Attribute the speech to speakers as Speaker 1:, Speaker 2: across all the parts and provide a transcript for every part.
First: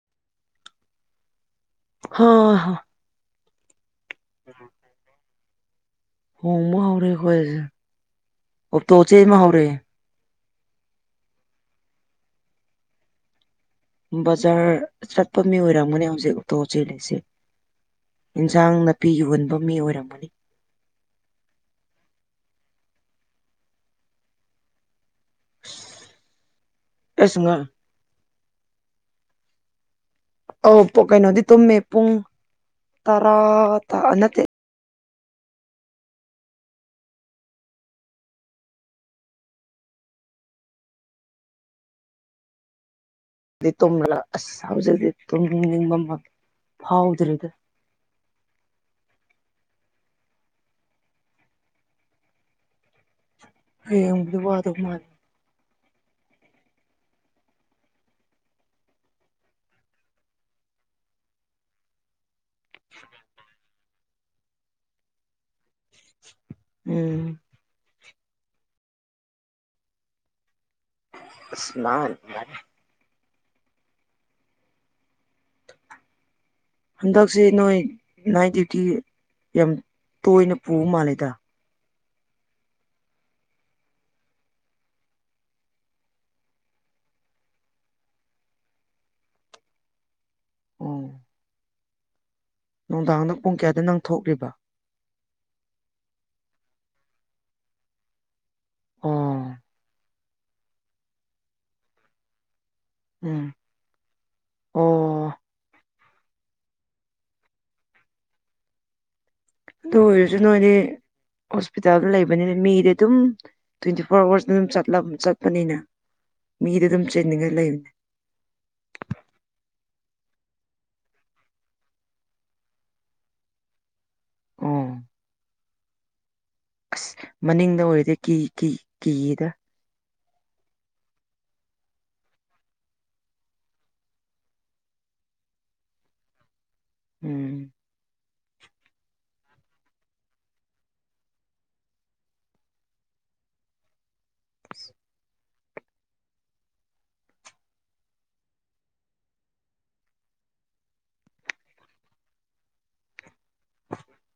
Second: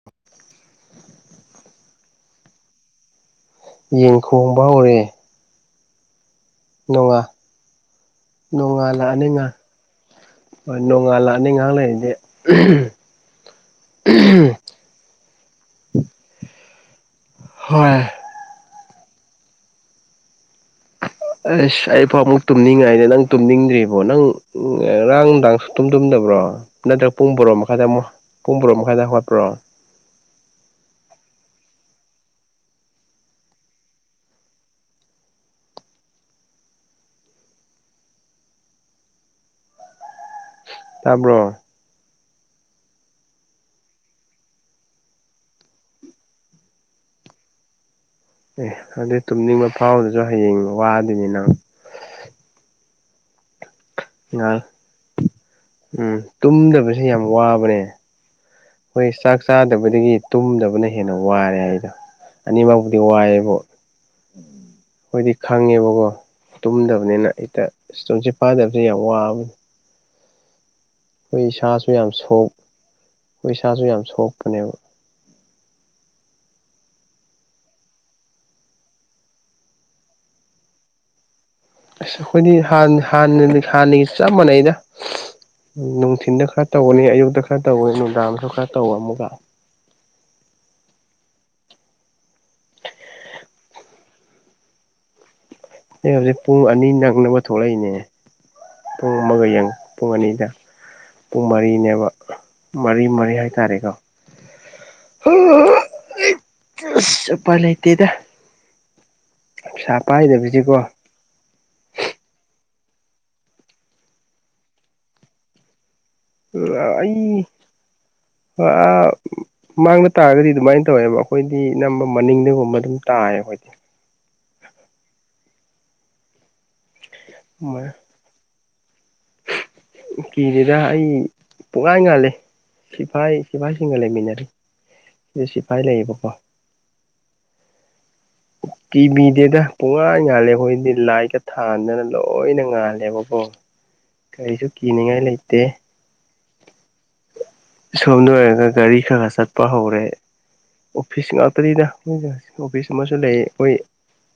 Speaker 1: [inaudible]
Speaker 2: ꯍꯣꯏ‌‌ ꯍ
Speaker 1: ꯌꯦꯟ ꯈꯣꯡꯕ ꯍꯧꯔꯦ
Speaker 2: ꯈꫭꯡꯕ ꯍꯧꯔꯦ
Speaker 1: ꯅꯣꯡꯉꯥ
Speaker 2: ꯑꯩꯈꯣꯏꯖꯤ ꯑꯣꯛꯇꯣ
Speaker 1: ꯅꯣꯡꯉꯥꯜꯂꯛꯑꯅꯤ
Speaker 2: ꯆꯦꯟꯕ
Speaker 1: ꯉꯥ
Speaker 2: ꯍꯧꯔꯦ
Speaker 1: ꯍꯣꯏ ꯅꯣꯡꯉꯥꯜ ꯂꯥꯅꯤ ꯉꯥꯏꯍꯥꯛ ꯂꯩꯔꯤꯗꯤ
Speaker 2: ꯕꯖꯥꯔ ꯆꯠꯄ ꯃꯤ ꯑꯣꯏꯔꯝꯒꯅꯤ ꯍꯧꯖꯤꯛ ꯑꯣꯇꯣ ꯆꯦꯜꯂꯤꯁꯦ
Speaker 1: ꯍꯣꯏ
Speaker 2: ꯏꯟꯁꯥꯡ ꯅꯥꯄꯤꯒꯤ ꯎꯟꯕ ꯃꯤ ꯑꯣꯏꯔꯝꯒꯅꯤ
Speaker 1: ꯑꯁ ꯑꯩꯐꯥꯎ ꯑꯃꯨꯛ ꯇꯨꯝꯅꯤꯡꯉꯥꯏꯅꯦ ꯅꯪ ꯇꯨꯝꯅꯤꯡꯗ꯭ꯔꯤꯕꯣ ꯅꯪ ꯎ ꯉꯔꯥꯡ ꯥꯡ ꯁꯨ ꯇꯨꯝ ꯇꯨꯝꯗꯕ꯭ꯔꯣ ꯅꯠꯇ꯭ꯔꯒ
Speaker 2: ꯑꯁ
Speaker 1: ꯄꯨꯡ ꯣꯔꯣ
Speaker 2: ꯉꯥ
Speaker 1: ꯃꯈꯥꯏꯗꯛ ꯄꯨꯡ ꯣꯔꯣꯛ ꯃꯈꯥꯏꯗꯈꯠꯄ꯭ꯔꯣ
Speaker 2: ꯑꯧ ꯀꯩꯅꯣꯗꯤ ꯇꯨꯝꯃꯦ ꯄꯨꯡ ꯇꯔꯥ ꯇ ꯅꯠꯇꯦ
Speaker 1: ꯇꯥꯕ꯭ꯔꯣ
Speaker 2: ꯑ ꯇꯂ ꯑꯁꯖꯗꯤ ꯇꯨꯝꯅꯤꯡꯅꯤꯡꯕ ꯑꯃ ꯐꯥꯎꯗ꯭ꯔꯤꯗ
Speaker 1: ꯑꯦ ꯑꯗꯨꯩ ꯇꯨꯝꯅꯤꯡꯕ ꯐꯥꯎꯕꯗꯁꯨ ꯍꯌꯦꯡ ꯋꯥꯗꯣꯏꯅꯤ ꯅꯪ
Speaker 2: ꯍꯌꯦꯡꯕꯨꯗꯤ
Speaker 1: ꯉꯥꯏꯍꯥꯛ
Speaker 2: ꯋꯥꯗꯧ ꯃꯥꯜꯜꯂꯤꯦ
Speaker 1: ꯎꯝ ꯇꯨꯝꯗꯕꯁꯦ ꯌꯥꯝ ꯋꯥꯕꯅꯦ ꯍꯣꯏ ꯆꯥꯛ ꯆꯥꯗꯕꯗꯒꯤ ꯇꯨꯝꯗꯕꯅ ꯍꯦꯟꯅ ꯋꯥꯔꯦ ꯍꯥꯏꯗ ꯑꯅꯤꯃꯛꯄꯨꯗꯤ ꯋꯥꯏꯌꯦꯕꯨ ꯑꯩꯈꫭꯏꯗꯤ ꯈꯪꯉꯦꯕꯀꯣ
Speaker 2: ꯎꯝ
Speaker 1: ꯇꯨꯝꯗꯕꯅꯤꯅ ꯍꯦꯛꯇ ꯇꯨꯝꯁꯤꯠ ꯐꯥꯗꯕꯁꯦ ꯌꯥꯝ ꯋꯥꯕꯅꯤ ꯑꯩ
Speaker 2: ꯑꯁ
Speaker 1: ꯏꯁꯥꯁꯨ ꯌꯥꯝ
Speaker 2: ꯅꯥꯟ
Speaker 1: ꯁꯣꯛ ꯏꯁꯥꯖꯨ ꯌꯥꯝ ꯁꯣꯛꯄꯅꯦꯕ [inaudible]
Speaker 2: ꯍꯟꯗꯛꯁꯤ ꯅꯣꯏ ꯅꯥꯏꯠ ꯗ꯭ꯌꯨꯏꯇꯤ ꯌꯥꯝ ꯇꯣꯏꯅ ꯄꯨꯕ ꯃꯥꯜꯂꯤꯗ
Speaker 1: ꯑꯁ ꯑꯩꯈꯣꯏꯗꯤ ꯍꯥꯟꯅ ꯍꯥꯟꯅꯗꯤ ꯍꯥꯟꯅꯒꯤ ꯆꯞ ꯃꯥꯟꯅꯩꯩꯗ ꯅꯨꯡꯊꯤꯟꯗ ꯈꯔ ꯇꯧꯕꯅꯤ ꯑꯌꯨꯛꯇ ꯈꯔ ꯇꯧꯕ ꯅꯨꯡꯗꯥꯡꯗꯁꯨ ꯈꯔ ꯇꯧꯕ ꯑꯃꯨꯛꯀ
Speaker 2: ꯎꯝ ꯅꯨꯡꯗꯥꯡꯗ ꯄꯨꯡ ꯀꯌꯥꯗꯩ ꯅꯪ ꯊꯣꯛꯂꯤꯕ
Speaker 1: ꯑꯩ ꯍꯧꯖꯤꯛ ꯄꯨꯡ ꯑꯅꯤ ꯅꯪꯅꯕ ꯊꯣꯛꯂꯛꯏꯅꯦ ꯄꯨꯡ
Speaker 2: ꯑꯣ
Speaker 1: ꯑꯃꯒ ꯌꯦꯡꯉꯨ ꯄꯨꯡ ꯑꯅꯤꯗ ꯄꯨꯡ ꯃꯔꯤꯅꯦꯕ ꯃꯔꯤ ꯃꯔꯤ
Speaker 2: ꯎꯝ
Speaker 1: ꯍꯥꯏꯇꯥꯔꯦꯀꯣ
Speaker 2: ꯑꯣ
Speaker 1: ꯆꯁ ꯎꯄꯥꯏ ꯂꯩꯥꯇꯦꯗ
Speaker 2: ꯑꯗꯨ ꯑꯣꯏꯔꯁꯨ ꯅꫭꯏꯗꯤ
Speaker 1: ꯄꯥꯏꯗꯕꯁꯤꯀꯣ
Speaker 2: ꯍꯣꯁꯄꯤꯇꯥꯜꯗ ꯂꯩꯕꯅꯤꯅ ꯃꯤꯗꯤ ꯑꯗꯨꯝ ꯇꯌꫭꯟꯇꯤ ꯐꯣꯔ ꯑꯋꯥꯔꯁꯇ ꯑꯗꯨꯝ ꯆꯠꯂꯝ ꯆꯠꯄꯅꯤꯅ ꯃꯤꯗꯤ ꯑꯗꯨꯝ ꯆꯤꯟꯅꯤꯡꯉꯥꯏ ꯂꯩꯕꯅꯦ
Speaker 1: ꯑ ꯃꯥꯡꯗ ꯇꯥꯔꯒꯗꯤ ꯑꯗꯨꯃꯥꯏ ꯇꯧꯋꯦꯕ ꯑꯩꯈꯣꯏꯗꯤ ꯑꯅꯝꯕ ꯃꯅꯤꯡꯗꯒꯨꯝꯕ ꯑꯗꯨꯝ ꯇꯥꯏꯌꯦ ꯑꯩꯈꯣꯏꯗꯤ
Speaker 2: ꯎꯝ ꯑꯁ ꯃꯅꯤꯡꯗ ꯑꫭꯏꯔꯗꯤ ꯀꯤ ꯀꯤ ꯀꯤꯗ
Speaker 1: ꯀꯤꯗꯦꯗ ꯑꯩ ꯄꯨꯛꯉꯥꯟ ꯉꯥꯜꯂꯦ ꯁꯤꯐꯥꯏ ꯁꯤꯐꯥꯏꯁꯤꯡꯒ ꯂꯩꯃꯤꯟꯅꯔꯤ ꯁꯤꯗ ꯁꯤꯐꯥꯏ ꯂꯩꯌꯦꯕꯀꯣ
Speaker 2: ꯎꯝ
Speaker 1: ꯀꯤꯕꯤꯗꯦꯗ ꯄꯨꯡꯉꯥꯟ ꯉꯥꯜꯂꯦ ꯑꯩꯈꯣꯏꯗꯤ ꯂꯥꯏꯠꯀ ꯊꯥꯟꯗꯅ ꯂꯣꯏꯅ ꯉꯥꯜꯂꯦꯕꯀꯣ ꯀꯔꯤꯁꯨ ꯀꯤꯅꯤꯡꯉꯥꯏ ꯂꯩꯇꯦ ꯁꯣꯝꯗ ꯑꯣꯏꯔꯒ ꯒꯥꯔꯤ ꯈꯒ ꯆꯠꯄ ꯍꯧꯔꯦ ꯑꯣꯐꯤꯁ ꯉꯥꯛꯇꯅꯤꯗ ꯑꯗꯨꯅꯅꯦ ꯑꯣꯐꯤꯁ ꯑꯃꯁꯨ ꯂꯩꯌꯦ ꯑꯩꯈꯣꯏ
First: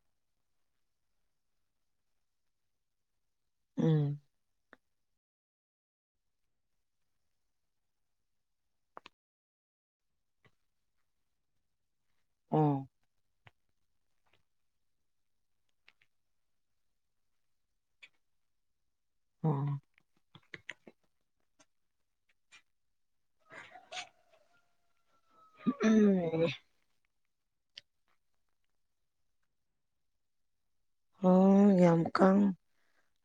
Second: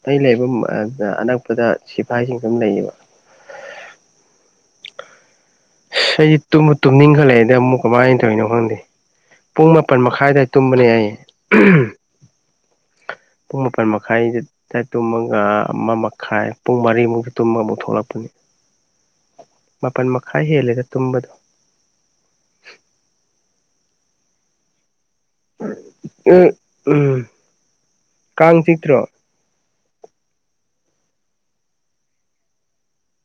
Speaker 1: ꯑꯩ ꯂꯩꯕ ꯑꯅꯛꯄꯗ ꯁꯤꯐꯥꯏꯁꯤꯡꯁꯨ ꯗꯨꯝ ꯂꯩꯌꯦꯕ
Speaker 2: ꯎꯝ
Speaker 1: ꯑꯩ ꯇꯨꯝꯃꯨ ꯇꯨꯝꯅꯤꯡꯈꯠꯂꯛꯑꯩꯗ ꯑꯃꯨꯛ ꯀꯃꯥꯏ ꯇꯧꯅꯣ ꯈꯪꯗꯦ ꯄꯨꯡ ꯃꯥꯄꯜ ꯃꯈꯥꯏꯗ ꯇꯨꯝꯕꯅꯦ ꯑꯩ
Speaker 2: ꯎꯝ
Speaker 1: ꯄꯨꯡ ꯃꯥꯄꯟ ꯃꯈꯥꯏꯗ ꯉꯁꯥꯏ ꯇꯨꯝꯃꯒ ꯑꯃ ꯃꯈꯥꯏ ꯄꯨꯡ ꯃꯔꯤꯃꯨꯛ ꯇꯨꯝꯃꯃꯨꯛ ꯊꯣꯛꯂꯛꯄꯅꯤ
Speaker 2: ꯎꯝ
Speaker 1: ꯃꯥꯄꯜ ꯃꯈꯥꯏ ꯍꯦꯜꯂꯦꯗ ꯇꯨꯝꯕꯗ
Speaker 2: ꯎꯝ
Speaker 1: ꯎꯝ ꯀꯥꯡ ꯆꯤꯛꯇ꯭ꯔꯣ
Speaker 2: ꯑꯣ ꯌꯥꯝꯀꯥꯡ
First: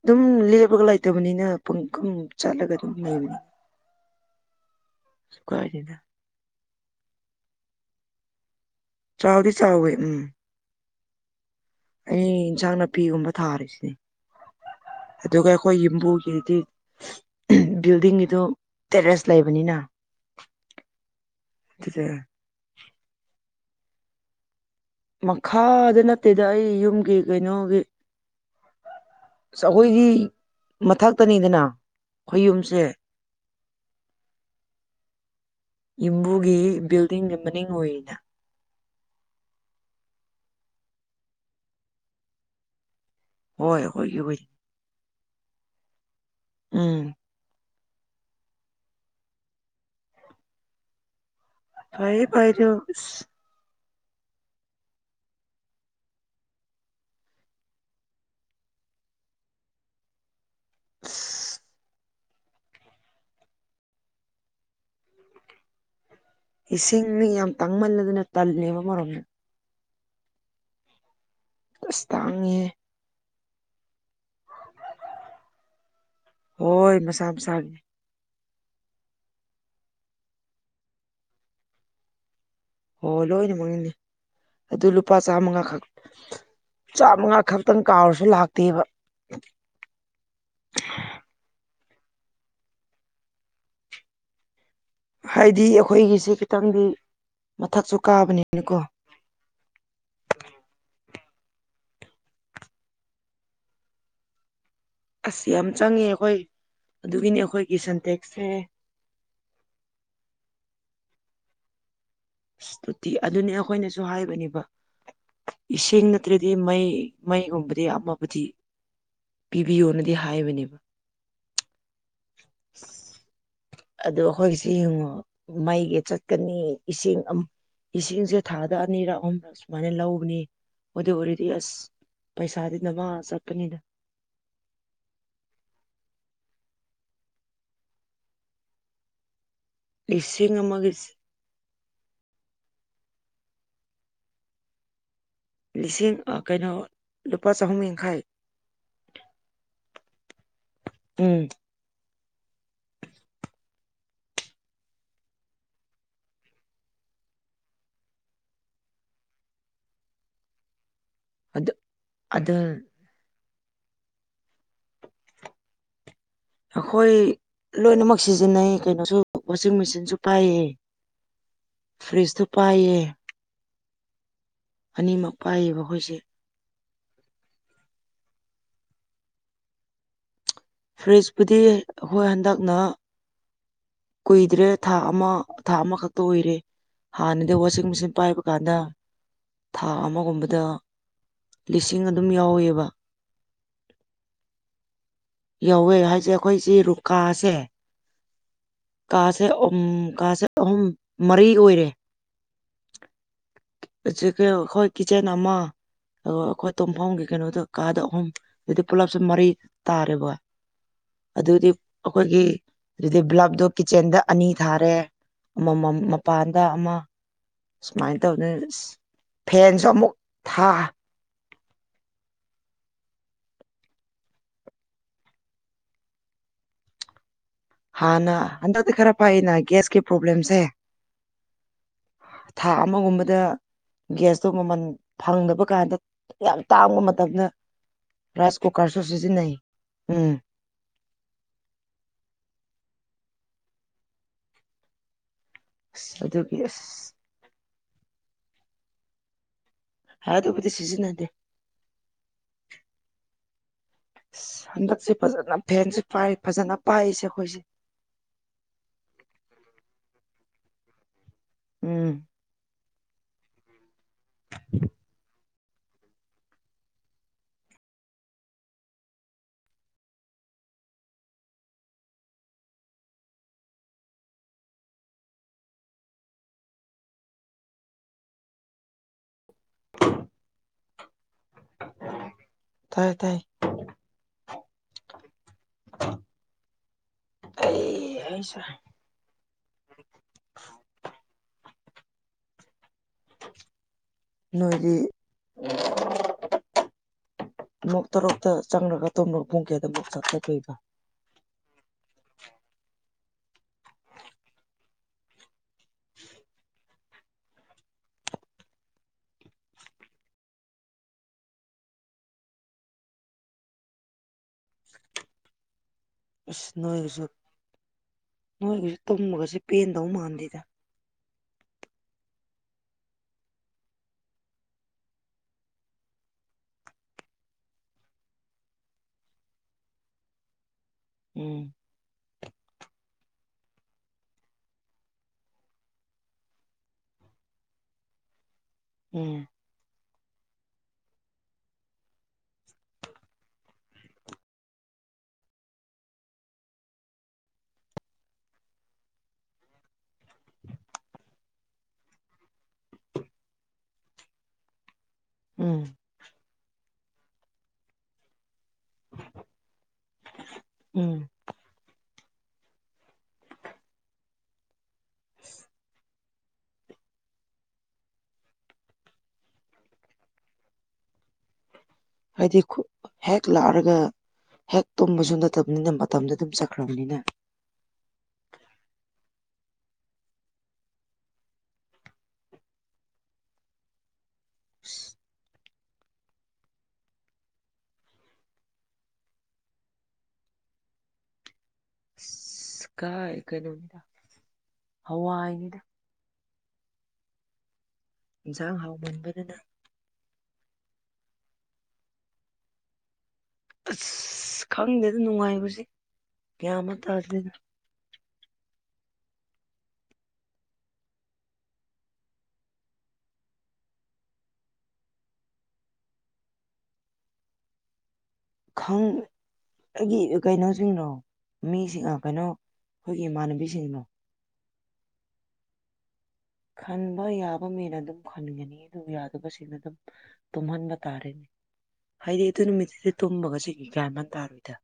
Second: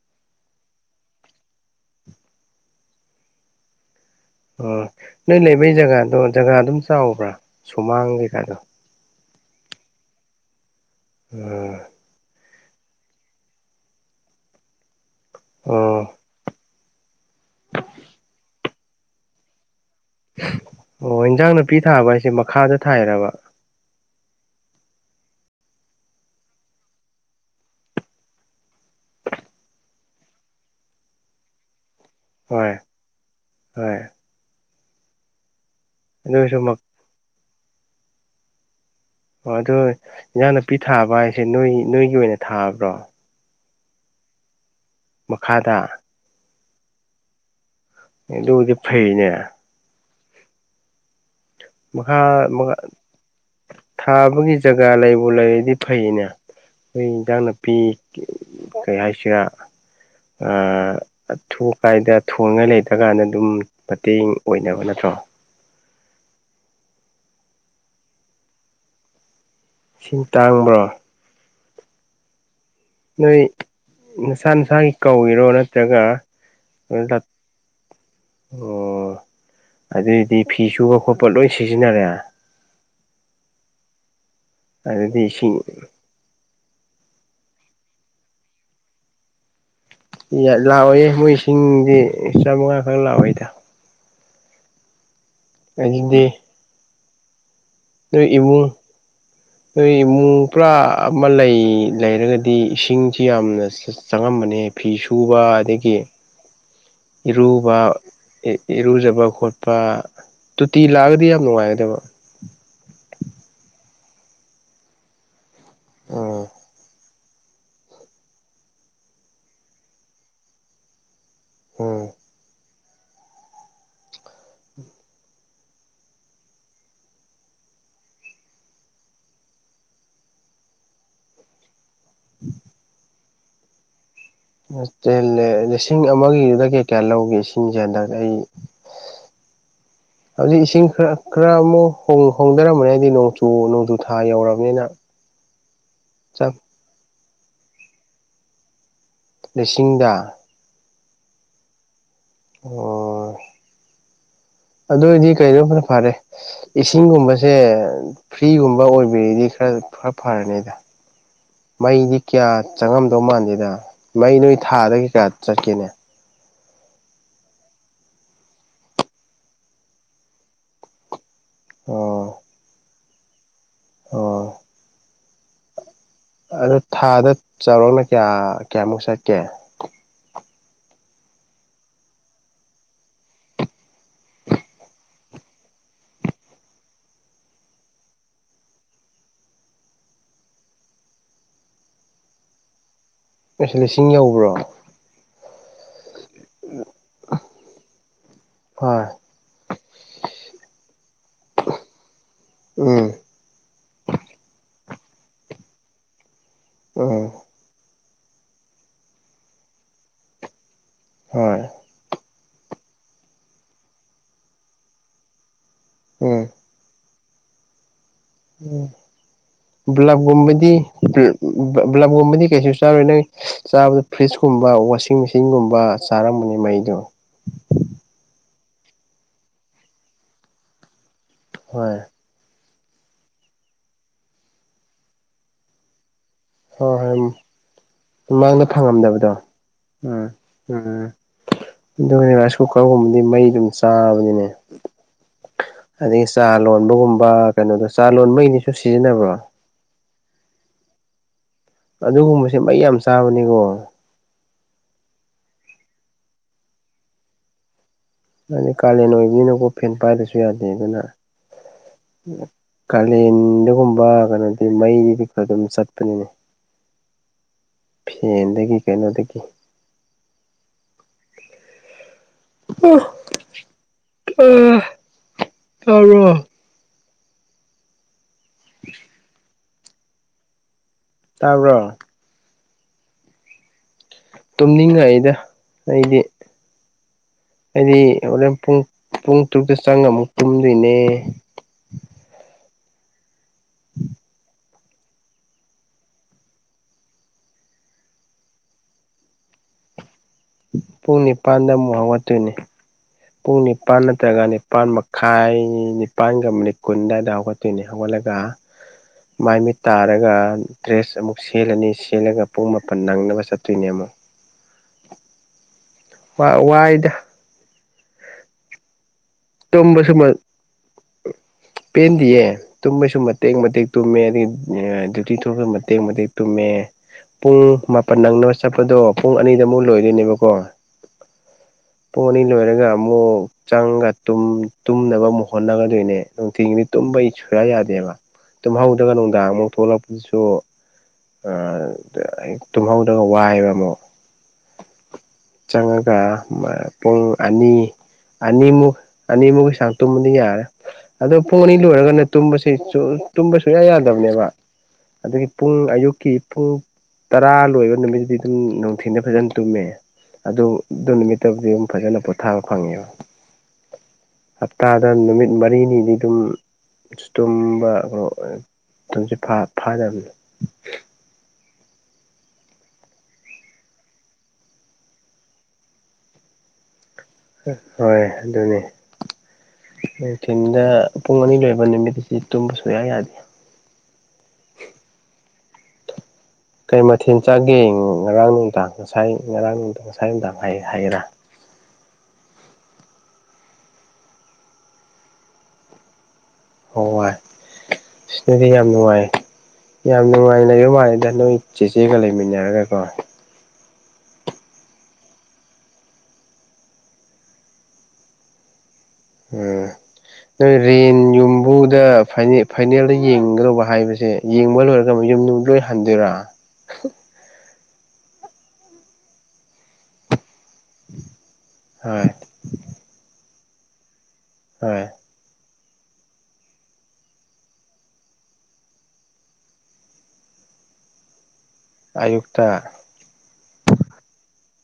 Speaker 2: ꯑꯗꯨꯝ ꯂꯦꯞꯄꯒ ꯂꯩꯇꯕꯅꯤꯅ ꯄꯨꯡ ꯈꯨꯝ ꯆꯠꯂꯒ ꯑꯗꯨꯝ ꯂꯩꯕꯅꯦ
Speaker 1: ꯑꯣ ꯅꯣꯏ ꯂꯩꯕꯩ
Speaker 2: ꯀꯥꯏꯗꯦꯗ
Speaker 1: ꯖꯒꯥꯗꯣ ꯖꯒꯥ ꯑꯗꯨꯝ ꯆꯥꯎꯕ꯭ꯔꯥ ꯁꯨꯃꯥꯡ ꯀꯩꯀꯥꯗꯣ
Speaker 2: ꯆꯥꯎꯗꯤ ꯆꯥꯎꯋꯦ ꯎꯝ
Speaker 1: ꯎꯝ
Speaker 2: ꯑꯩ ꯏꯟꯁꯥꯡ ꯅꯥꯄꯤꯒꯨꯝꯕ ꯊꯥꯔꯤꯁꯤꯅꯤ ꯑꯗꯨꯒ ꯑꯩꯈꯣꯏ ꯌꯨꯝꯕꯨꯒꯤꯗꯤ ꯎꯝ ꯕꯤꯜꯗꯤꯡꯒꯤꯗꯨ ꯇꯦꯔꯦꯁ ꯂꯩꯕꯅꯤꯅ
Speaker 1: ꯑꯣ ꯏꯟꯖꯥꯡ ꯅꯥꯄꯤ
Speaker 2: ꯑꯗꯨꯗ
Speaker 1: ꯊꯥꯕ ꯍꯥꯏꯁꯦ ꯃꯈꯥꯗ ꯊꯥꯏꯔꯕ
Speaker 2: ꯃꯈꯥꯗ ꯅꯠꯇꯦꯗ ꯑꯩ ꯌꯨꯝꯒꯤ ꯀꯩꯅꯣꯒꯤ ꯑꯩꯈꯣꯏꯗꯤ ꯃꯊꯛꯇꯅꯤꯗꯅ ꯑꯩꯈꯣꯏ
Speaker 1: ꯍꯣꯏ
Speaker 2: ꯌꯨꯝꯁꯦ
Speaker 1: ꯍꯣꯏ
Speaker 2: ꯌꯨꯝꯕꯨꯒꯤ
Speaker 1: ꯑꯗꯨꯁꯨ
Speaker 2: ꯕꯤꯜꯗꯤꯡꯒꯤ ꯃꯅꯤꯡ ꯑꯣꯏꯔꯤꯅ
Speaker 1: ꯍꫭꯏ ꯑꯗꯣ ꯏꯟꯖꯥꯡ ꯅꯥꯄꯤ ꯊꯥꯕ ꯍꯥꯏꯁꯦ ꯅꯣꯏ ꯅꯣꯏꯒꯤ ꯑꯣꯏꯅ ꯊꯥꯕ꯭ꯔꯣ
Speaker 2: ꯍꯣꯏ ꯑꯩꯈꫭꯏꯒꯤ ꯑꫭꯏ
Speaker 1: ꯃꯈꯥꯗ
Speaker 2: ꯎꯝ
Speaker 1: ꯑꯗꯨꯕꯨꯗꯤ ꯐꯩꯅꯦ ꯃꯈꯥ
Speaker 2: ꯐꯩꯌꯦ ꯐꯩ ꯑꯗꯨ ꯑꯁ
Speaker 1: ꯊꯥꯕꯒꯤ ꯖꯒꯥ ꯂꯩꯕꯨ ꯂꯩꯔꯗꯤ ꯐꯩꯅꯦ ꯈꯣꯏ ꯏꯟꯖꯥꯡ ꯅꯥꯄꯤ ꯀꯩ ꯍꯥꯏꯁꯤꯔꯥ ꯑꯊꯨ
Speaker 2: ꯑꯁ
Speaker 1: ꯑꯀꯥꯏꯗ ꯊꯣꯡꯉꯥꯏ ꯂꯩꯇꯀꯥꯟꯗ ꯑꯗꯨꯝ ꯃꯇꯦꯡ ꯑꯣꯏꯅꯕ ꯅꯠꯇ꯭ꯔꯣ
Speaker 2: ꯏꯁꯤꯡꯅ ꯌꯥꯝ ꯇꯥꯡꯃꯜꯂꯗꯅ ꯇꯜꯂꯦꯕ ꯑꯃꯔꯣꯝꯗ
Speaker 1: ꯏꯁꯤꯡ ꯇꯥꯡꯕ꯭ꯔꯣ
Speaker 2: ꯑꯁ ꯇꯥꯡꯉꯤꯍꯦ
Speaker 1: ꯅꯣꯏ ꯅꯁꯥ ꯅꯁꯥꯒꯤ ꯀꯧꯏꯔꯣ ꯅꯠꯇ꯭ꯔꯒ
Speaker 2: ꯍꯣꯏ ꯃꯁꯥ ꯃꯁꯥꯒꯤ
Speaker 1: ꯑꯣ ꯑꯗꯨꯏꯗꯤ ꯐꯤ ꯁꯨꯕ ꯈꯣꯠꯄ ꯂꯣꯏ ꯁꯤꯖꯤꯟꯅꯔꯦ
Speaker 2: ꯍꯣ ꯂꯣꯏꯅꯃꯛꯅꯤ ꯑꯗꯨ
Speaker 1: ꯑꯗꯨꯗꯤ
Speaker 2: ꯂꯨꯄꯥ
Speaker 1: ꯏꯁꯤꯡ
Speaker 2: ꯆꯥꯝꯃꯉꯥꯈꯛ ꯆꯥꯝꯃꯉꯥ ꯈꯛꯇꯪ ꯀꯥꯎꯔꯁꯨ ꯂꯥꯛꯇꯦꯕ
Speaker 1: ꯌꯦꯠ ꯂꯥꯛꯑꯣꯏꯌꯦ ꯃꯣꯏ ꯏꯁꯤꯡꯗꯤ ꯆꯥꯝꯃꯉꯥ ꯈꯛ ꯂꯥꯛꯑꯣꯏꯗ
Speaker 2: ꯍꯥꯏꯗꯤ
Speaker 1: ꯑꯗꯨꯗꯤ
Speaker 2: ꯑꯩꯈꯣꯏꯒꯤꯁꯤ ꯈꯤꯇꯪꯗꯤ ꯃꯊꯛꯁꯨ
Speaker 1: ꯅꯣꯏ ꯏꯕꯨꯡ
Speaker 2: ꯀꯥꯕꯅꯤꯅꯀꯣ
Speaker 1: ꯅꯣꯏ ꯏꯃꯨꯡ ꯄꯨꯔꯥ ꯑꯃ ꯂꯩ ꯂꯩꯔꯒꯗꯤ ꯏꯁꯤꯡꯁꯤ ꯌꯥꯝꯅ ꯆꯪꯉꯝꯕꯅꯦ ꯐꯤ ꯁꯨꯕ
Speaker 2: ꯑꯁ ꯌꯥꯝ
Speaker 1: ꯑꯗꯒꯤ
Speaker 2: ꯆꯪꯉꯦ ꯑꯩꯈꯣꯏ ꯑꯗꯨꯒꯤꯅꯤ
Speaker 1: ꯏꯔꯨꯕ
Speaker 2: ꯑꯩꯈꯣꯏꯒꯤ ꯁꯟꯇꯦꯛꯁꯁꯦ
Speaker 1: ꯏꯔꯨꯖꯕ ꯈꯣꯠ ꯄꯥ ꯇꯣꯇꯤ ꯂꯥꯛꯑꯒꯗꯤ ꯌꯥꯝ ꯅꯨꯡꯉꯥꯏꯒꯗꯕ
Speaker 2: ꯑꯁ ꯇꯨꯇꯤ ꯑꯗꯨꯅꯤ ꯑꯩꯈꯣꯏꯅꯁꯨ ꯍꯥꯏꯕꯅꯦꯕ ꯏꯁꯤꯡ
Speaker 1: ꯎꯝ
Speaker 2: ꯅꯠꯇ꯭ꯔꯗꯤ ꯃꯩ ꯃꯩꯒꯨꯝꯕꯗꯤ ꯑꯃꯕꯨꯗꯤ ꯄꯤꯕꯤꯌꯣꯅꯗꯤ ꯍꯥꯏꯕꯅꯦꯕ
Speaker 1: ꯎꯝ
Speaker 2: [inaudible] ꯑꯗꯣ ꯑꯩꯈꯣꯏꯒꯤꯁꯦ ꯌꯦꯡꯉꯣ ꯃꯩꯒꯤ ꯆꯠꯀꯅꯤ ꯏꯁꯤꯡ ꯑꯃꯨꯛ ꯏꯁꯤꯡꯁꯦ ꯊꯥꯗ ꯑꯅꯤꯔꯛ ꯑꯍꯨꯝꯔꯛ ꯁꯨꯃꯥꯏꯅ ꯂꯧꯕꯅꯦ ꯑꯗꯨ ꯑꯣꯏꯔꯗꯤ ꯑꯁ ꯄꯩꯁꯥꯗꯤ ꯅꯃꯥ ꯆꯠꯄꯅꯤꯗ
Speaker 1: ꯇꯦꯜꯂꯦ ꯂꯤꯁꯤꯡ ꯑꯃꯒꯤꯗꯨꯗꯒꯤ ꯀꯌꯥ ꯂꯧꯒꯤ ꯏꯁꯤꯡꯖꯦ ꯍꯟꯗꯛ ꯑꯩ
Speaker 2: ꯂꯤꯁꯤꯡ
Speaker 1: ꯍꯧꯖꯤꯛ ꯏꯁꯤꯡ
Speaker 2: ꯑꯃꯒꯤ
Speaker 1: ꯈꯔ ꯈꯔ ꯑꯃꯨꯛ ꯍꯣꯡ ꯍꯣꯡꯗꯔꯝꯕꯅꯤ ꯍꯥꯏꯗꯤ ꯅꯣꯡꯆꯨ ꯅꯣꯡꯖꯨꯊꯥ ꯌꯧꯔꯕꯅꯤꯅ
Speaker 2: ꯂꯤꯁꯤꯡ ꯑꯥ
Speaker 1: ꯆꯞ
Speaker 2: ꯀꯩꯅꯣ ꯂꯨꯄꯥ ꯆꯍꯨꯝ ꯌꯥꯡꯈꯩ
Speaker 1: ꯂꯤꯁꯤꯡꯗꯥ
Speaker 2: ꯎꯝ
Speaker 1: ꯑꯣ ꯑꯗꯨꯑꯣꯏꯗꯤ ꯀꯩꯅꯣꯐꯅ ꯐꯔꯦ ꯏꯁꯤꯡꯒꯨꯝꯕꯁꯦ ꯐ꯭ꯔꯤꯒꯨꯝꯕ ꯑꯣꯏꯕꯤꯔꯗꯤ ꯈꯔ ꯈꯔ ꯐꯔꯅꯤꯗ
Speaker 2: ꯑꯗꯨ
Speaker 1: ꯃꯩꯗꯤ ꯀꯌꯥ
Speaker 2: ꯑꯗꯨ
Speaker 1: ꯆꯪꯉꯝꯗꯧ ꯃꯥꯟꯗꯦꯗ ꯃꯩ ꯅꯣꯏ ꯊꯥꯗ ꯀꯩ ꯀꯌꯥ ꯆꯠꯀꯦꯅꯦ
Speaker 2: ꯑꯩꯈꯣꯏ ꯂꯣꯏꯅꯃꯛ ꯁꯤꯖꯤꯟꯅꯩ ꯀꯩꯅꯣꯁꯨ ꯋꯥꯆꯤꯡ ꯃꯦꯆꯤꯟꯁꯨ ꯄꯥꯏꯌꯦ
Speaker 1: ꯑꯣ
Speaker 2: ꯐ꯭ꯔꯤꯖꯇꯨ ꯄꯥꯏꯌꯦ
Speaker 1: ꯑꯣ
Speaker 2: ꯑꯅꯤꯃꯛ ꯄꯥꯏꯌꯦꯕ ꯑꯈꯣꯏꯁꯦ
Speaker 1: ꯑꯗꯣ ꯊꯥꯗ ꯆꯥꯎꯔꯥꯛꯅ ꯀꯌꯥ ꯀꯌꯥꯃꯨꯛ ꯆꯠꯀꯦ
Speaker 2: ꯐ꯭ꯔꯤꯖꯄꯨꯗꯤ ꯑꯩꯈꯣꯏ ꯍꯟꯗꯛꯅ ꯀꯨꯏꯗ꯭ꯔꯦ ꯊꯥ ꯑꯃ ꯊꯥ ꯑꯃꯈꯛꯇ ꯑꯣꯏꯔꯦ ꯍꯥꯟꯅꯗꯤ ꯋꯥꯆꯤꯡ ꯃꯦꯆꯤꯟ ꯄꯥꯏꯕ ꯀꯥꯟꯗ ꯊꯥ ꯑꯃꯒꯨꯝꯕꯗ ꯂꯤꯁꯤꯡ ꯑꯗꯨꯝ ꯌꯥꯎꯋꯦꯕ
Speaker 1: ꯑꯦꯁ ꯂꯤꯁꯤꯡ ꯌꯧꯕ꯭ꯔꯣ
Speaker 2: ꯌꯧꯋꯦ ꯍꯥꯏꯁꯦ ꯑꯩꯈꯣꯏꯁꯤ ꯔꯨꯀꯥꯁꯦ
Speaker 1: ꯍꯣꯏ
Speaker 2: ꯀꯥ ꯁꯦ ꯑꯨꯝ ꯀꯥꯁꯦ ꯑꯍꯨꯝ ꯃꯔꯤ ꯑꯣꯏꯔꯦ
Speaker 1: ꯎꯝ
Speaker 2: ꯍꯧꯖꯤꯛꯀꯤꯑꯣ ꯑꯩꯈꯣꯏ ꯀꯤꯠꯆꯟ ꯑꯃ ꯑꯗꯨꯒ ꯑꯩꯈꯣꯏ ꯇꯨꯝꯐꯝꯒꯤ
Speaker 1: ꯎꯝ
Speaker 2: ꯀꯩꯅꯣꯗꯣ ꯀꯥꯗ ꯑꯍꯨꯝ ꯗꯨꯗꯤ ꯄꯨꯂꯞꯁꯦ ꯃꯔꯤ ꯇꯥꯔꯦꯕ
Speaker 1: ꯍꯣꯏ
Speaker 2: ꯑꯗꯨꯗꯤ ꯑꯩꯈꯣꯏꯒꯤ ꯑꯗꯨꯗꯤ ꯕ꯭ꯂꯞꯗꯣ ꯀꯤꯠꯆꯟꯗ ꯑꯅꯤ ꯊꯥꯔꯦ ꯑꯃꯝꯃꯝ
Speaker 1: ꯎꯝ
Speaker 2: ꯃꯄꯥꯟꯗ ꯑꯃ ꯁꯨꯃꯥꯏ ꯇꯧꯗꯅ
Speaker 1: ꯎꯝ
Speaker 2: ꯐꯦꯟꯁꯨ ꯑꯃꯨꯛ ꯊꯥ
Speaker 1: ꯕ꯭ꯂꯞꯒꯨꯝꯕꯗꯤ ꯕ꯭ꯂꯞꯒꯨꯝꯕꯗꯤ ꯀꯩꯁꯨ ꯆꯥꯔꯣꯏ ꯅꯪ ꯆꯥꯕꯗ ꯐ꯭ꯔꯤꯖꯀꯨꯝꯕ ꯋꯥꯁꯤꯡ ꯃꯦꯆꯤꯟꯒꯨꯝꯕ ꯆꯥꯔꯝꯕꯅꯤ ꯃꯩꯗꯣ
Speaker 2: ꯍꯥꯟꯅ ꯍꯟꯗꯛꯇꯤ ꯈꯔ ꯐꯩꯅ ꯒꯦꯁꯀꯤ ꯄ꯭ꯔꯣꯕ꯭ꯂꯦꯝꯁꯦ
Speaker 1: ꯍꯣꯏ
Speaker 2: ꯊꯥ ꯑꯃꯒꯨꯝꯕꯗ ꯒ꯭ꯌꯥꯁꯇꯣ ꯃꯃꯜ ꯐꯪꯗꯕ ꯀꯥꯟꯗ ꯌꯥꯝ
Speaker 1: ꯍꯣꯏ
Speaker 2: ꯇꯥꯡꯕ
Speaker 1: ꯍꯣꯏ
Speaker 2: ꯃꯇꯝꯗ ꯔꯥꯏꯁ
Speaker 1: ꯃꯃꯥꯡꯗ
Speaker 2: ꯀꯨꯀꯔꯁꯨ
Speaker 1: ꯐꯪꯉꯝꯗꯕꯗꯣ
Speaker 2: ꯁꯤꯖꯤꯟꯅꯩ ꯎꯝ
Speaker 1: ꯎꯝ ꯑꯗꯨꯒ ꯔꯥꯏꯁ ꯀꯨꯀꯔꯒꯨꯝꯕꯗꯤ ꯃꯩ ꯑꯗꯨꯝ ꯆꯥꯕꯅꯤꯅꯦ
Speaker 2: ꯑꯁ
Speaker 1: ꯑꯗꯒꯤ ꯆꯥ
Speaker 2: ꯑꯗꯨꯒꯤ ꯑꯁ
Speaker 1: ꯂꯣꯟꯕꯒꯨꯝꯕ ꯀꯩꯅꯣꯗꯣ ꯆꯥ ꯂꯣꯟꯕꯒꯤꯗꯤꯁꯨ ꯁꯤꯖꯤꯟꯅꯕ꯭ꯔꯣ
Speaker 2: ꯍꯥ ꯑꯗꯨꯕꯨꯗꯤ ꯁꯤꯖꯤꯟꯅꯗꯦ
Speaker 1: ꯑꯗꯨꯒꯨꯝꯕꯁꯦ ꯃꯩ ꯌꯥꯝ ꯆꯥꯕꯅꯦꯀꯣ
Speaker 2: ꯍꯟꯗꯛꯁꯦ ꯐꯖꯅ ꯐꯦꯟꯁꯨ ꯄꯥꯏ ꯐꯖꯅ ꯄꯥꯏꯁꯦ ꯑꯩꯈꯣꯏꯁꯦ
Speaker 1: ꯑꯗꯨꯗꯤ ꯀꯥꯂꯦꯟ ꯑꯣꯏꯕꯤꯅꯨꯀꯣ ꯐꯦꯟ ꯄꯥꯏꯔꯁꯨ ꯌꯥꯗꯦ ꯑꯗꯨꯅ
Speaker 2: ꯎꯝ
Speaker 1: ꯀꯥꯂꯦꯟꯗꯒꯨꯝꯕ ꯀꯩꯅꯣꯗꯤ ꯃꯩꯗꯤ ꯑꯗꯨꯝ ꯆꯠꯄꯅꯤꯅꯦ ꯐꯦꯟꯗꯒꯤ ꯀꯩꯅꯣꯗꯒꯤ ꯍꯥ ꯑꯥ ꯇꯥꯕꯔꯣ꯫ [inaudible] ꯇꯥꯕ꯭ꯔꯣ
Speaker 2: ꯇꯥꯏꯌꯦ ꯇꯥꯏꯌꯦ
Speaker 1: ꯇꯨꯝꯅꯤꯡꯉꯥꯏꯩꯗ ꯑꯩꯗꯤ
Speaker 2: ꯑꯩ
Speaker 1: ꯑꯩꯗꯤ ꯍꯣꯔꯦꯟ
Speaker 2: ꯑꯩꯁꯨ
Speaker 1: ꯄꯨꯡ ꯄꯨꯡ ꯇꯔꯨꯛꯇ ꯆꯪꯉ ꯑꯃꯨꯛ ꯇꯨꯝꯗꯣꯏꯅꯦ
Speaker 2: ꯅꯣꯏꯒꯤ ꯑꯃꯨꯛ ꯇꯔꯨꯛꯇ ꯆꯪꯉꯒ ꯇꯣꯒ ꯄꯨꯡ ꯀꯌꯥꯗ ꯑꯃꯨꯛ ꯆꯊꯄꯤꯣ
Speaker 1: ꯄꯨꯡ ꯅꯤꯄꯥꯟꯗ ꯑꯃꯨꯛ ꯍꯧꯒꯠꯇꯣꯏꯅꯤ ꯄꯨꯡ ꯅꯤꯄꯥꯜ ꯅꯠꯇ꯭ꯔꯒ ꯅꯤꯄꯥꯜ ꯃꯈꯥꯏ ꯅꯤꯄꯥꯜꯒꯅꯤꯠ ꯀꯨꯟꯗꯥꯏꯗ ꯍꯦꯒꯥꯠꯇꯣꯏꯅꯦ ꯍꯧꯒꯩꯂꯒꯥ ꯃꯥꯏꯃꯤꯠ ꯇꯥꯔꯒ ꯗ꯭ꯔꯦꯁ ꯑꯃꯨꯛ ꯁꯦꯜꯂꯅꯤ ꯁꯦꯜꯂꯒ ꯄꯨꯡ ꯃꯥꯄꯟ ꯅꯪꯅꯕ ꯆꯠꯇꯣꯏꯅꯦ ꯑꯃꯨꯛ
Speaker 2: ꯑꯁ
Speaker 1: ꯋꯥꯏꯗ
Speaker 2: ꯅꯣꯏꯒꯤꯁꯨ ꯅꯣꯏꯒꯤꯁꯨ ꯇꯨꯝꯃꯒꯁꯤ
Speaker 1: ꯇꯝꯕꯁꯨꯃ ꯄꯦꯟꯗꯤꯌꯦꯦ ꯇꯨꯝꯕꯁꯨ ꯃꯇꯦꯛ ꯃꯇꯦꯛ ꯇꯨꯝꯃꯦ ꯑꯗꯒꯤ ꯗ꯭ꯌꯨꯇꯤ ꯊꯣꯛꯂꯛꯄꯁꯨ ꯃꯇꯦꯛ ꯃꯇꯦꯛ ꯇꯨꯝꯃꯦ ꯄꯨꯡ ꯃꯥꯄꯟ ꯅꯪꯅꯕ ꯆꯠꯄꯗꯣ ꯄꯨꯡ ꯑꯅꯤꯗꯃꯨꯛ ꯂꯣꯏꯗꯣꯏꯅꯦꯕꯀꯣ
Speaker 2: ꯎꯝ
Speaker 1: ꯄꯨꯡ ꯑꯅꯤ ꯂꯣꯏꯔꯒ ꯑꯃꯨꯛ ꯆꯪꯒ ꯇꯨꯝ ꯇꯨꯝꯅꯕ ꯑꯃꯨꯛ ꯍꯣꯠꯅꯒꯗꯣꯏꯅꯦ ꯅꯨꯡꯊꯤꯒꯤꯗꯤ ꯇꯨꯝꯕ ꯁꯨꯌꯥ ꯌꯥꯗꯦꯕ ꯇꯨꯝꯍꯧꯗꯒ
Speaker 2: ꯎꯝ
Speaker 1: ꯅꯨꯡꯗꯪ ꯑꯃꯨꯛ ꯄꯨꯂꯞ ꯁꯨ ꯑꯥ ꯇꯨꯝꯍꯧꯗꯒ ꯋꯥꯏꯑꯕ ꯑꯃꯨꯛ ꯆꯪꯉꯒ ꯄꯨꯡ ꯑꯅꯤ ꯑꯅꯤꯃꯨꯛ ꯑꯅꯤꯃꯨꯛ ꯁꯥꯡꯅ ꯇꯨꯝꯃꯗꯤ ꯌꯥꯔꯦ ꯑꯗꯣ ꯐꯣꯟ ꯑꯅꯤ ꯂꯣꯏꯔꯒꯅ ꯇꯨꯝꯕꯁꯦ ꯇꯨꯝꯕ ꯁꯨꯌꯥ ꯌꯥꯗꯕꯅꯦꯕ ꯑꯗꯨꯒꯤ ꯄꯨꯡ
Speaker 2: ꯎꯝ
Speaker 1: ꯑꯌꯨꯛꯀꯤ ꯄꯨꯡ ꯇꯔꯥ ꯂꯣꯏꯕ ꯅꯨꯃꯤꯠꯇꯗꯤ ꯑꯗꯨꯝ ꯅꯤꯡꯊꯤꯅ ꯐꯖꯅ ꯇꯨꯝꯃꯦ ꯑꯗꯨ ꯑꯗꯨ
Speaker 2: ꯎꯝ
Speaker 1: ꯅꯨꯃꯤꯠꯇꯕꯨꯗꯤ ꯑꯗꯨꯝ ꯐꯖꯅ ꯄꯣꯊꯥꯕ ꯐꯪꯉꯦꯕ ꯍꯞꯇꯥꯗ ꯅꯨꯃꯤꯠ ꯃꯔꯤꯅꯤꯗꯤ ꯁꯨꯝ ꯇꯨꯝꯕ ꯀ ꯇꯨꯝꯁꯦ ꯐꯥꯗꯕꯅꯤ
Speaker 2: ꯍꯥꯏꯗꯤ ꯍꯦꯛ ꯂꯥꯛꯑꯒ ꯍꯦꯛ ꯇꯨꯝꯕꯁꯨ ꯅꯠꯇꯕꯅꯤꯅ ꯃꯇꯝꯗ ꯑꯗꯨꯝ ꯆꯠꯈ꯭ꯔꯕꯅꯤꯅ
Speaker 1: ꯍꯣꯏ ꯑꯗꯨꯅꯤ ꯅꯨꯡꯊꯤꯤꯟꯗ ꯄꯨꯡ ꯑꯅꯤ ꯂꯣꯏꯕ ꯅꯨꯃꯤꯠ ꯑꯁꯤ ꯇꯨꯝꯕ ꯁꯨꯌꯥ ꯌꯥꯗꯦ
Speaker 2: [inaudible]
Speaker 1: ꯀꯩ ꯃꯊꯦꯜ ꯆꯥꯒꯦ ꯉꯔꯥꯡ ꯅꯨꯡꯗꯥꯡ ꯉꯁꯥꯏ ꯉꯔꯥꯡ ꯅꯨꯡꯃꯤꯗꯥꯡ ꯉꯁꯥꯏ ꯅꯨꯡꯃꯤꯗꯥꯡ ꯍꯥꯏꯒꯦꯔꯥ
Speaker 2: ꯀꯥꯏ ꯀꯩꯅꯣꯅꯤꯗꯥ ꯍꯋꯥ ꯍꯥꯏ ꯅꯤꯡꯗꯥ
Speaker 1: ꯍꯣꯏ ꯍꯏ ꯁꯤꯅꯗꯤ
Speaker 2: ꯏꯟꯁꯥꯡ
Speaker 1: ꯌꯥꯝ ꯅꯨꯡꯉꯥꯏ
Speaker 2: ꯍꯥꯎꯃꯟꯕꯗꯨꯅ
Speaker 1: ꯌꯥꯝ ꯅꯨꯡꯉꯥꯏ ꯂꯩꯕ ꯃꯥꯜꯂꯦꯗ ꯅꯣꯏ ꯆꯦꯆꯦꯒ ꯂꯩꯃꯤꯟꯅꯔꯒꯀꯣ
Speaker 2: ꯑꯁ ꯈꯪꯗꯦꯗ ꯅꯨꯡꯉꯥꯏꯕꯁꯦ ꯀꯌꯥ ꯑꯃ ꯇꯥꯗꯦꯅ
Speaker 1: ꯎꯝ ꯅꯣꯏ ꯔꯦꯟ ꯌꯨꯝꯕꯨꯗ ꯐꯥꯏꯅꯦꯜꯗ ꯌꯦꯡꯒꯗꯧꯕ ꯍꯥꯏꯕꯁꯦ ꯌꯦꯡꯕ ꯂꯣꯏꯔꯒ ꯌꯨꯝꯗꯨꯨꯝ ꯂꯣꯏ ꯍꯟꯗꯣꯏꯔꯥ
Speaker 2: ꯈꯪꯒꯤ ꯀꯩꯅꯣꯁꯤꯡꯅꯣ ꯃꯤꯁꯤꯡꯅ
Speaker 1: ꯍꯣꯏ
Speaker 2: ꯀꯩꯅꯣ ꯑꯩꯈꯣꯏꯒꯤ ꯏꯃꯥꯟꯅꯕꯤꯁꯤꯡꯅꯣ
Speaker 1: ꯍꯣꯏ
Speaker 2: ꯈꯟꯕ ꯌꯥꯕꯅꯦꯅ ꯑꯗꯨꯝ ꯈꯟꯒꯅꯤ ꯑꯗꯨ ꯌꯥꯗꯕꯁꯤꯡꯅ ꯑꯗꯨꯝ ꯇꯨꯍꯟ ꯇꯥꯔꯦꯅꯦ ꯍꯥꯏꯗꯤ ꯑꯗꯨ
Speaker 1: ꯑꯌꯨꯛꯇ
Speaker 2: ꯅꯨꯃꯤꯠꯇꯨꯗꯤ ꯇꯨꯝꯃꯒ ꯁꯤꯒꯤ ꯀꯃꯥꯟ ꯇꯥꯔꯣꯏꯗ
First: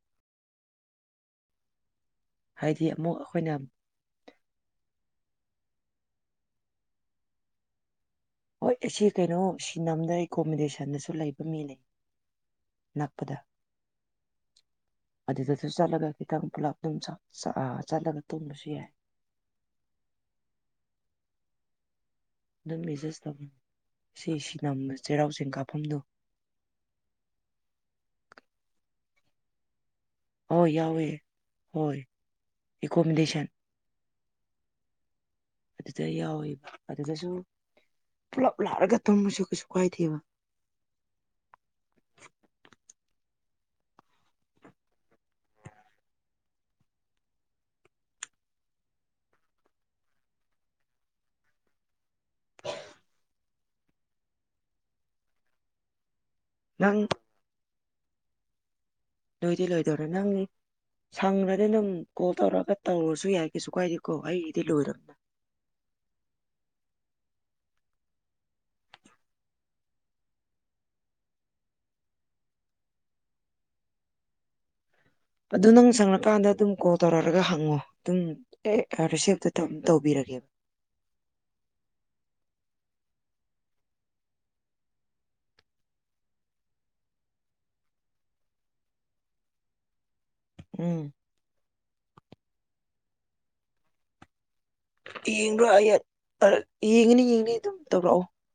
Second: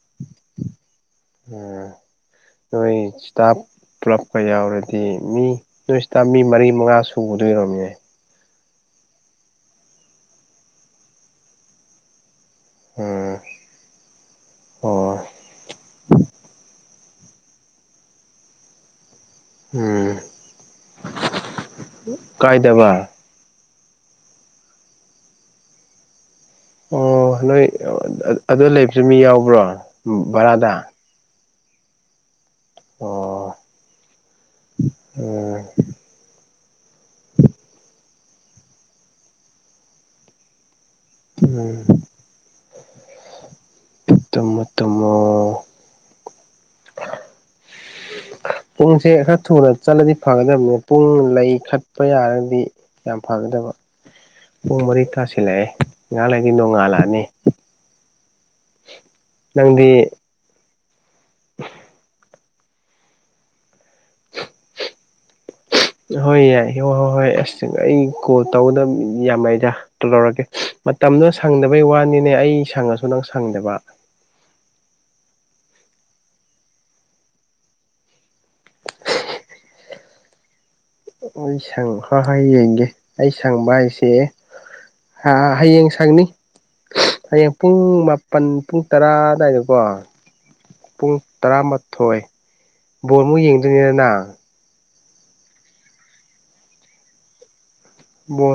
Speaker 2: ꯍꯥꯏꯗꯤ
Speaker 1: ꯎꯝꯣꯏ
Speaker 2: ꯑꯃꯨꯛ
Speaker 1: ꯆꯇꯥ
Speaker 2: ꯑꯩꯈꯣꯏꯅ
Speaker 1: ꯄꯨꯂꯞꯀ ꯌꯥꯎꯔꯗꯤ ꯃꯤ ꯅꯣꯏꯁꯤꯇꯥ ꯃꯤ ꯃꯔꯤ ꯃꯉꯥ ꯁꯨꯕꯗꯣꯏꯔꯣꯝꯅꯦ
Speaker 2: ꯍꯣꯏ ꯑꯁꯤ ꯀꯩꯅꯣ ꯁꯤ ꯅꯝꯗ ꯑꯦꯀꯣꯃꯤꯣꯗꯦꯁꯟꯗꯁꯨ ꯂꯩꯕ ꯃꯤ ꯂꯩ ꯅꯛꯄꯗ
Speaker 1: ꯎꯝ ꯑꯣ
Speaker 2: ꯑꯗꯨꯗꯁꯨ ꯆꯠꯂꯒ ꯈꯤꯇꯪ ꯄꯨꯂꯞ ꯑꯗꯨꯝ ꯆ ꯑꯥ ꯆꯠꯂꯒ ꯇꯨꯝꯕꯁꯨ ꯌꯥꯏ
Speaker 1: ꯎꯝ
Speaker 2: ꯑꯗꯨꯝ
Speaker 1: ꯀꯥꯏꯗꯕ
Speaker 2: ꯑꯦꯗꯖꯁ ꯇꯧ ꯁꯤ ꯁꯤ ꯅꯝꯕ ꯆꯩꯔꯥꯎ ꯆꯤꯡ ꯀꯥꯞꯐꯝꯗꯣ
Speaker 1: ꯑꯣ ꯅꯣꯏ ꯑꯗꯨ ꯂꯩꯕꯁꯨ ꯃꯤ ꯌꯥꯎꯕ꯭ꯔꯣ
Speaker 2: ꯍꯣꯏ
Speaker 1: ꯚꯔꯥꯗ
Speaker 2: ꯌꯥꯎꯋꯦ ꯍꯣꯏ ꯑꯦꯀꯣꯃꯤꯗꯦꯁꯟ
Speaker 1: ꯑꯣ ꯎꯝ
Speaker 2: ꯑꯗꯨꯗ ꯌꯥꯎꯋꯦꯕ ꯑꯗꯨꯗꯁꯨ ꯄꯨꯂꯞ ꯂꯥꯂꯒ ꯇꯝꯕꯁꯨ ꯀꯩꯁꯨ ꯀꯥꯏꯗꯦꯕ
Speaker 1: ꯎꯝ ꯎꯝ ꯊꯃ ꯄꯔ ꯄꯨꯡꯁꯦ ꯈꯔ ꯊꯨꯅ ꯆꯠꯂꯗꯤ ꯐꯒꯗꯕꯅꯤ ꯄꯨꯡ ꯂꯩ ꯆꯠꯄ ꯌꯥꯔꯒꯗꯤ ꯌꯥꯝ ꯐꯒꯗꯕ ꯄꯨꯡ ꯃꯔꯤ ꯇꯥꯁꯤꯜꯂꯛꯑꯦ ꯉꯍꯥꯟꯗꯒꯤ
Speaker 2: ꯅꯪ
Speaker 1: ꯅꯣꯡꯉꯥꯜꯂꯛꯑꯅꯤ
Speaker 2: ꯅꯣꯏꯗꯤ
Speaker 1: ꯅꯪꯗꯤ
Speaker 2: ꯂꯣꯏꯗꯧꯅ ꯅꯪꯅꯤ ꯁꯪꯈꯗꯤ ꯑꯗꯨꯝ ꯀꯣꯜ ꯇꯧꯔꯛꯑꯒ ꯇꯧꯔꯁꯨ ꯌꯥꯏ ꯀꯩꯁꯨ ꯀꯥꯏꯗꯦꯀꯣ ꯑꯩꯒꯤꯗꯤ ꯂꯣꯏꯔꯕꯅꯤꯅ
Speaker 1: ꯍꯣꯏ ꯌꯥꯏ ꯍꯣꯏ ꯍꯣꯏ ꯍꯣꯏ ꯑꯁ ꯑꯩ ꯀꯣꯜ ꯇꯧꯒꯗꯕ ꯃꯤ ꯌꯥꯝꯃꯗ ꯂꯧꯔꯒꯦ ꯃꯇꯝꯗꯨꯣ ꯁꯪꯗꯕꯩ ꯋꯥꯅꯤꯅꯦ ꯑꯩ ꯁꯪꯉꯁꯨ ꯅꯪ ꯁꯪꯗꯕ
Speaker 2: ꯑꯗꯨ ꯅꯪ ꯁꯪꯉꯛꯀꯥꯟꯗ ꯑꯗꯨꯝ ꯀꯣꯜ ꯇꯧꯔꯛꯑꯒ ꯍꯪꯉꯣ ꯑꯗꯨꯝ ꯑꯦ ꯔꯤꯁꯤꯞꯇꯣ ꯇꯧꯕꯤꯔꯒꯦꯕ
Speaker 1: ꯑꯩ ꯁꯪꯕ ꯍꯥꯏꯌꯦꯡꯒꯦ ꯑꯩ ꯁꯪꯕ ꯍꯥꯏꯁꯦ ꯑ ꯍꯌꯦꯡ ꯁꯪꯅꯤ ꯍꯌꯦꯡ ꯄꯨꯡ ꯃꯥꯄꯜ ꯄꯨꯡ ꯇꯔꯥ ꯑꯗꯨꯗꯥꯋꯥꯏꯗꯀꯣ
Speaker 2: ꯎꯝ
Speaker 1: ꯄꯨꯡ ꯇꯔꯥꯃꯥꯊꯣꯏ ꯕꯣꯣꯔꯃꯨꯛ ꯌꯦꯡꯗꯣꯏꯅꯤꯅ ꯅ
Speaker 2: ꯌꯦꯡꯕ꯭ꯔꯣ ꯌꯦꯡꯤꯅꯤ ꯌꯦꯡꯅꯤ ꯑꯗꯨꯝ ꯇꯧꯔꯛꯑꯣ
Speaker 1: ꯕ